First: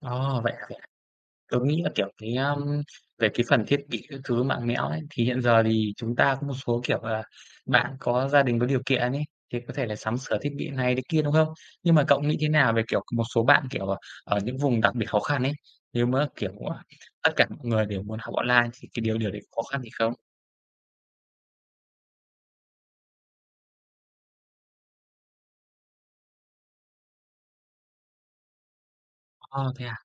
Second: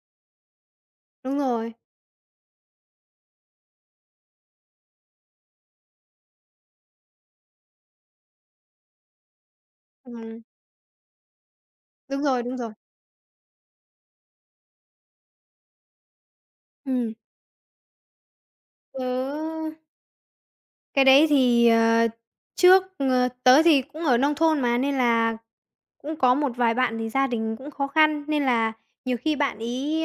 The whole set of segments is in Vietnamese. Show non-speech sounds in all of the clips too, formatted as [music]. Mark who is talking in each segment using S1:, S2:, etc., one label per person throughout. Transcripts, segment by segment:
S1: Ồ, vậy hả? Vậy hả?
S2: Đúng
S1: Tớ
S2: rồi.
S1: nghĩ là, kiểu, cái, à, về cái phần thiết bị các thứ, mạng mẽo ấy, thì hiện giờ thì chúng ta có một số, kiểu là, bạn có gia đình có điều kiện ấy, thì có thể là sắm sửa
S2: Ừm.
S1: thiết bị th này thế kia, đúng không? Nhưng mà cậu
S2: Đúng
S1: nghĩ
S2: rồi,
S1: thế
S2: đúng rồi.
S1: nào về, kiểu, một số bạn, kiểu, ờ, ở những vùng đặc biệt khó khăn ấy, nếu mà, kiểu, à,
S2: Ừm.
S1: tất cả mọi người đều muốn học online thì cái điều điều đấy có khó
S2: Tớ
S1: khăn gì không?
S2: Cái đấy thì, ờ, trước, ờ, tớ thì cũng ở nông thôn mà, nên là cũng có một vài bạn thì gia đình cũng khó khăn, nên là nhiều khi bạn
S1: Ơ, thế à?
S2: ấy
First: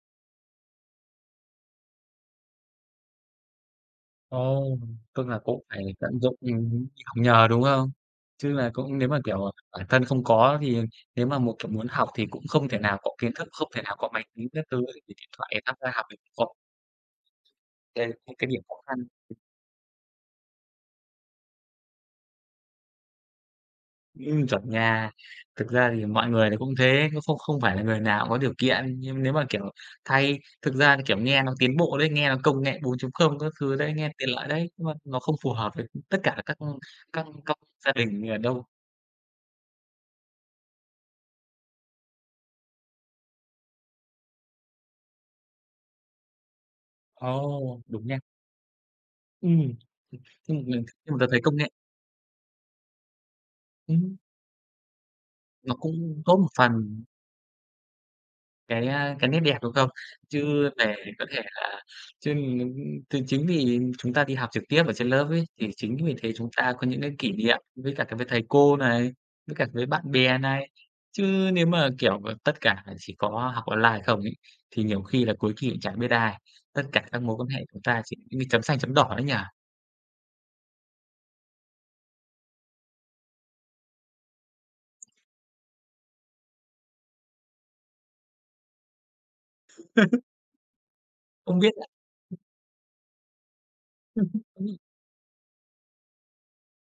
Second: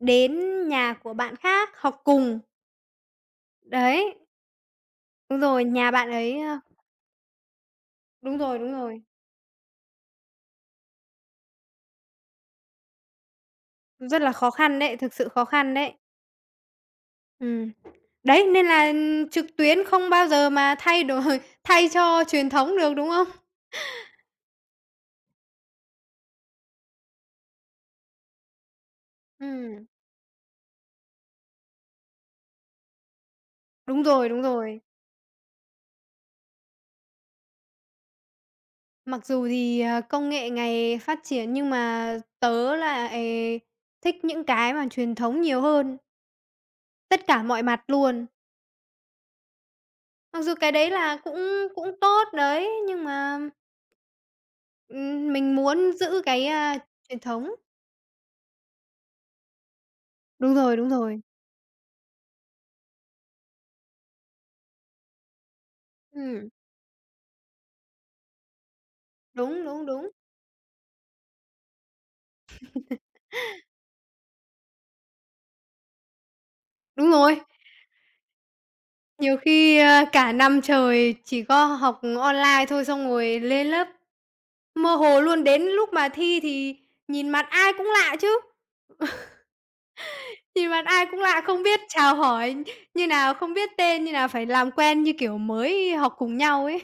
S2: đến nhà của bạn khác học cùng. Đấy.
S1: Ồ, tức là
S2: Đúng
S1: cũng
S2: rồi,
S1: phải
S2: nhà bạn
S1: tận dụng,
S2: ấy,
S1: ừm
S2: à
S1: hứm, đi học nhờ, đúng không?
S2: Đúng
S1: Chứ
S2: rồi,
S1: là
S2: đúng
S1: cũng
S2: rồi.
S1: nếu mà, kiểu, à, bản thân không có thì nếu mà một kiểu, muốn học thì cũng không thể nào có kiến thức, không thể nào có
S2: Rất
S1: máy
S2: là
S1: tính
S2: khó
S1: các thứ
S2: khăn
S1: ấy,
S2: đấy, thực
S1: kiểu,
S2: sự
S1: điện
S2: khó
S1: thoại
S2: khăn
S1: tham gia
S2: đấy.
S1: học ấy [unintelligible]
S2: Ừm,
S1: đấy, một
S2: đấy,
S1: cái điểm
S2: nên
S1: khó
S2: là,
S1: khăn.
S2: ừm, trực tuyến không bao giờ mà thay đổi thay cho truyền thống được, đúng hông?
S1: Ừm, chuẩn nha. Thực ra thì mọi người thì cũng thế, cũng không không phải là người nào cũng có điều kiện, nhưng nếu mà, kiểu,
S2: Ừm.
S1: thay thực ra thì kiểu nghe nó tiến bộ đấy, nghe nó công nghệ 4.0 các thứ đấy,
S2: Đúng
S1: nghe tiện
S2: rồi, đúng
S1: lợi đấy,
S2: rồi.
S1: nhưng mà nó không phù hợp với, ừm, tất cả các các các gia đình, ờ, đâu.
S2: Mặc dù thì, à, công nghệ ngày phát triển, nhưng mà tớ lại thích những cái mà truyền thống nhiều hơn. Tất cả mọi
S1: Ồ,
S2: mặt
S1: đúng nha.
S2: luôn.
S1: Ừm, [chuckles]
S2: Mặc dù
S1: nhưng
S2: cái
S1: mà
S2: đấy
S1: nhưng mà
S2: là
S1: tớ thấy công
S2: cũng
S1: nghệ
S2: cũng tốt đấy, nhưng mà
S1: Ừm.
S2: ừm, mình
S1: Nó
S2: muốn
S1: cũng
S2: giữ
S1: tốt
S2: cái,
S1: một
S2: à,
S1: phần.
S2: truyền thống.
S1: Cái, à, cái nét đẹp, đúng không?
S2: Đúng
S1: Chứ
S2: rồi, đúng
S1: để
S2: rồi.
S1: có thể là chứ n thì chính vì chúng ta đi học trực tiếp ở trên lớp ấy, thì chính vì thế chúng
S2: Ừm.
S1: ta có những cái kỷ niệm với cả với thầy cô này, với
S2: Đúng,
S1: cả với
S2: đúng,
S1: bạn
S2: đúng.
S1: bè này. Chứ nếu mà, kiểu, ờ, tất cả chỉ
S2: [laughs]
S1: có học online không ấy, thì nhiều khi là cuối kỳ cũng chẳng biết ai, tất cả
S2: Đúng
S1: các mối
S2: rồi.
S1: quan hệ của ta chỉ giống như chấm xanh chấm đỏ đấy nhỉ?
S2: Nhiều khi, a, cả năm trời chỉ có h học online thôi, xong rồi lên lớp, mơ hồ luôn, đến lúc mà thi thì nhìn mặt ai cũng lạ chứ,
S1: [laughs]
S2: [chuckles] nhìn mặt ai cũng lạ,
S1: Không
S2: không
S1: biết
S2: biết
S1: là
S2: chào hỏi như nào, không biết tên như nào, phải làm
S1: [laughs]
S2: quen như kiểu mới học cùng nhau ấy.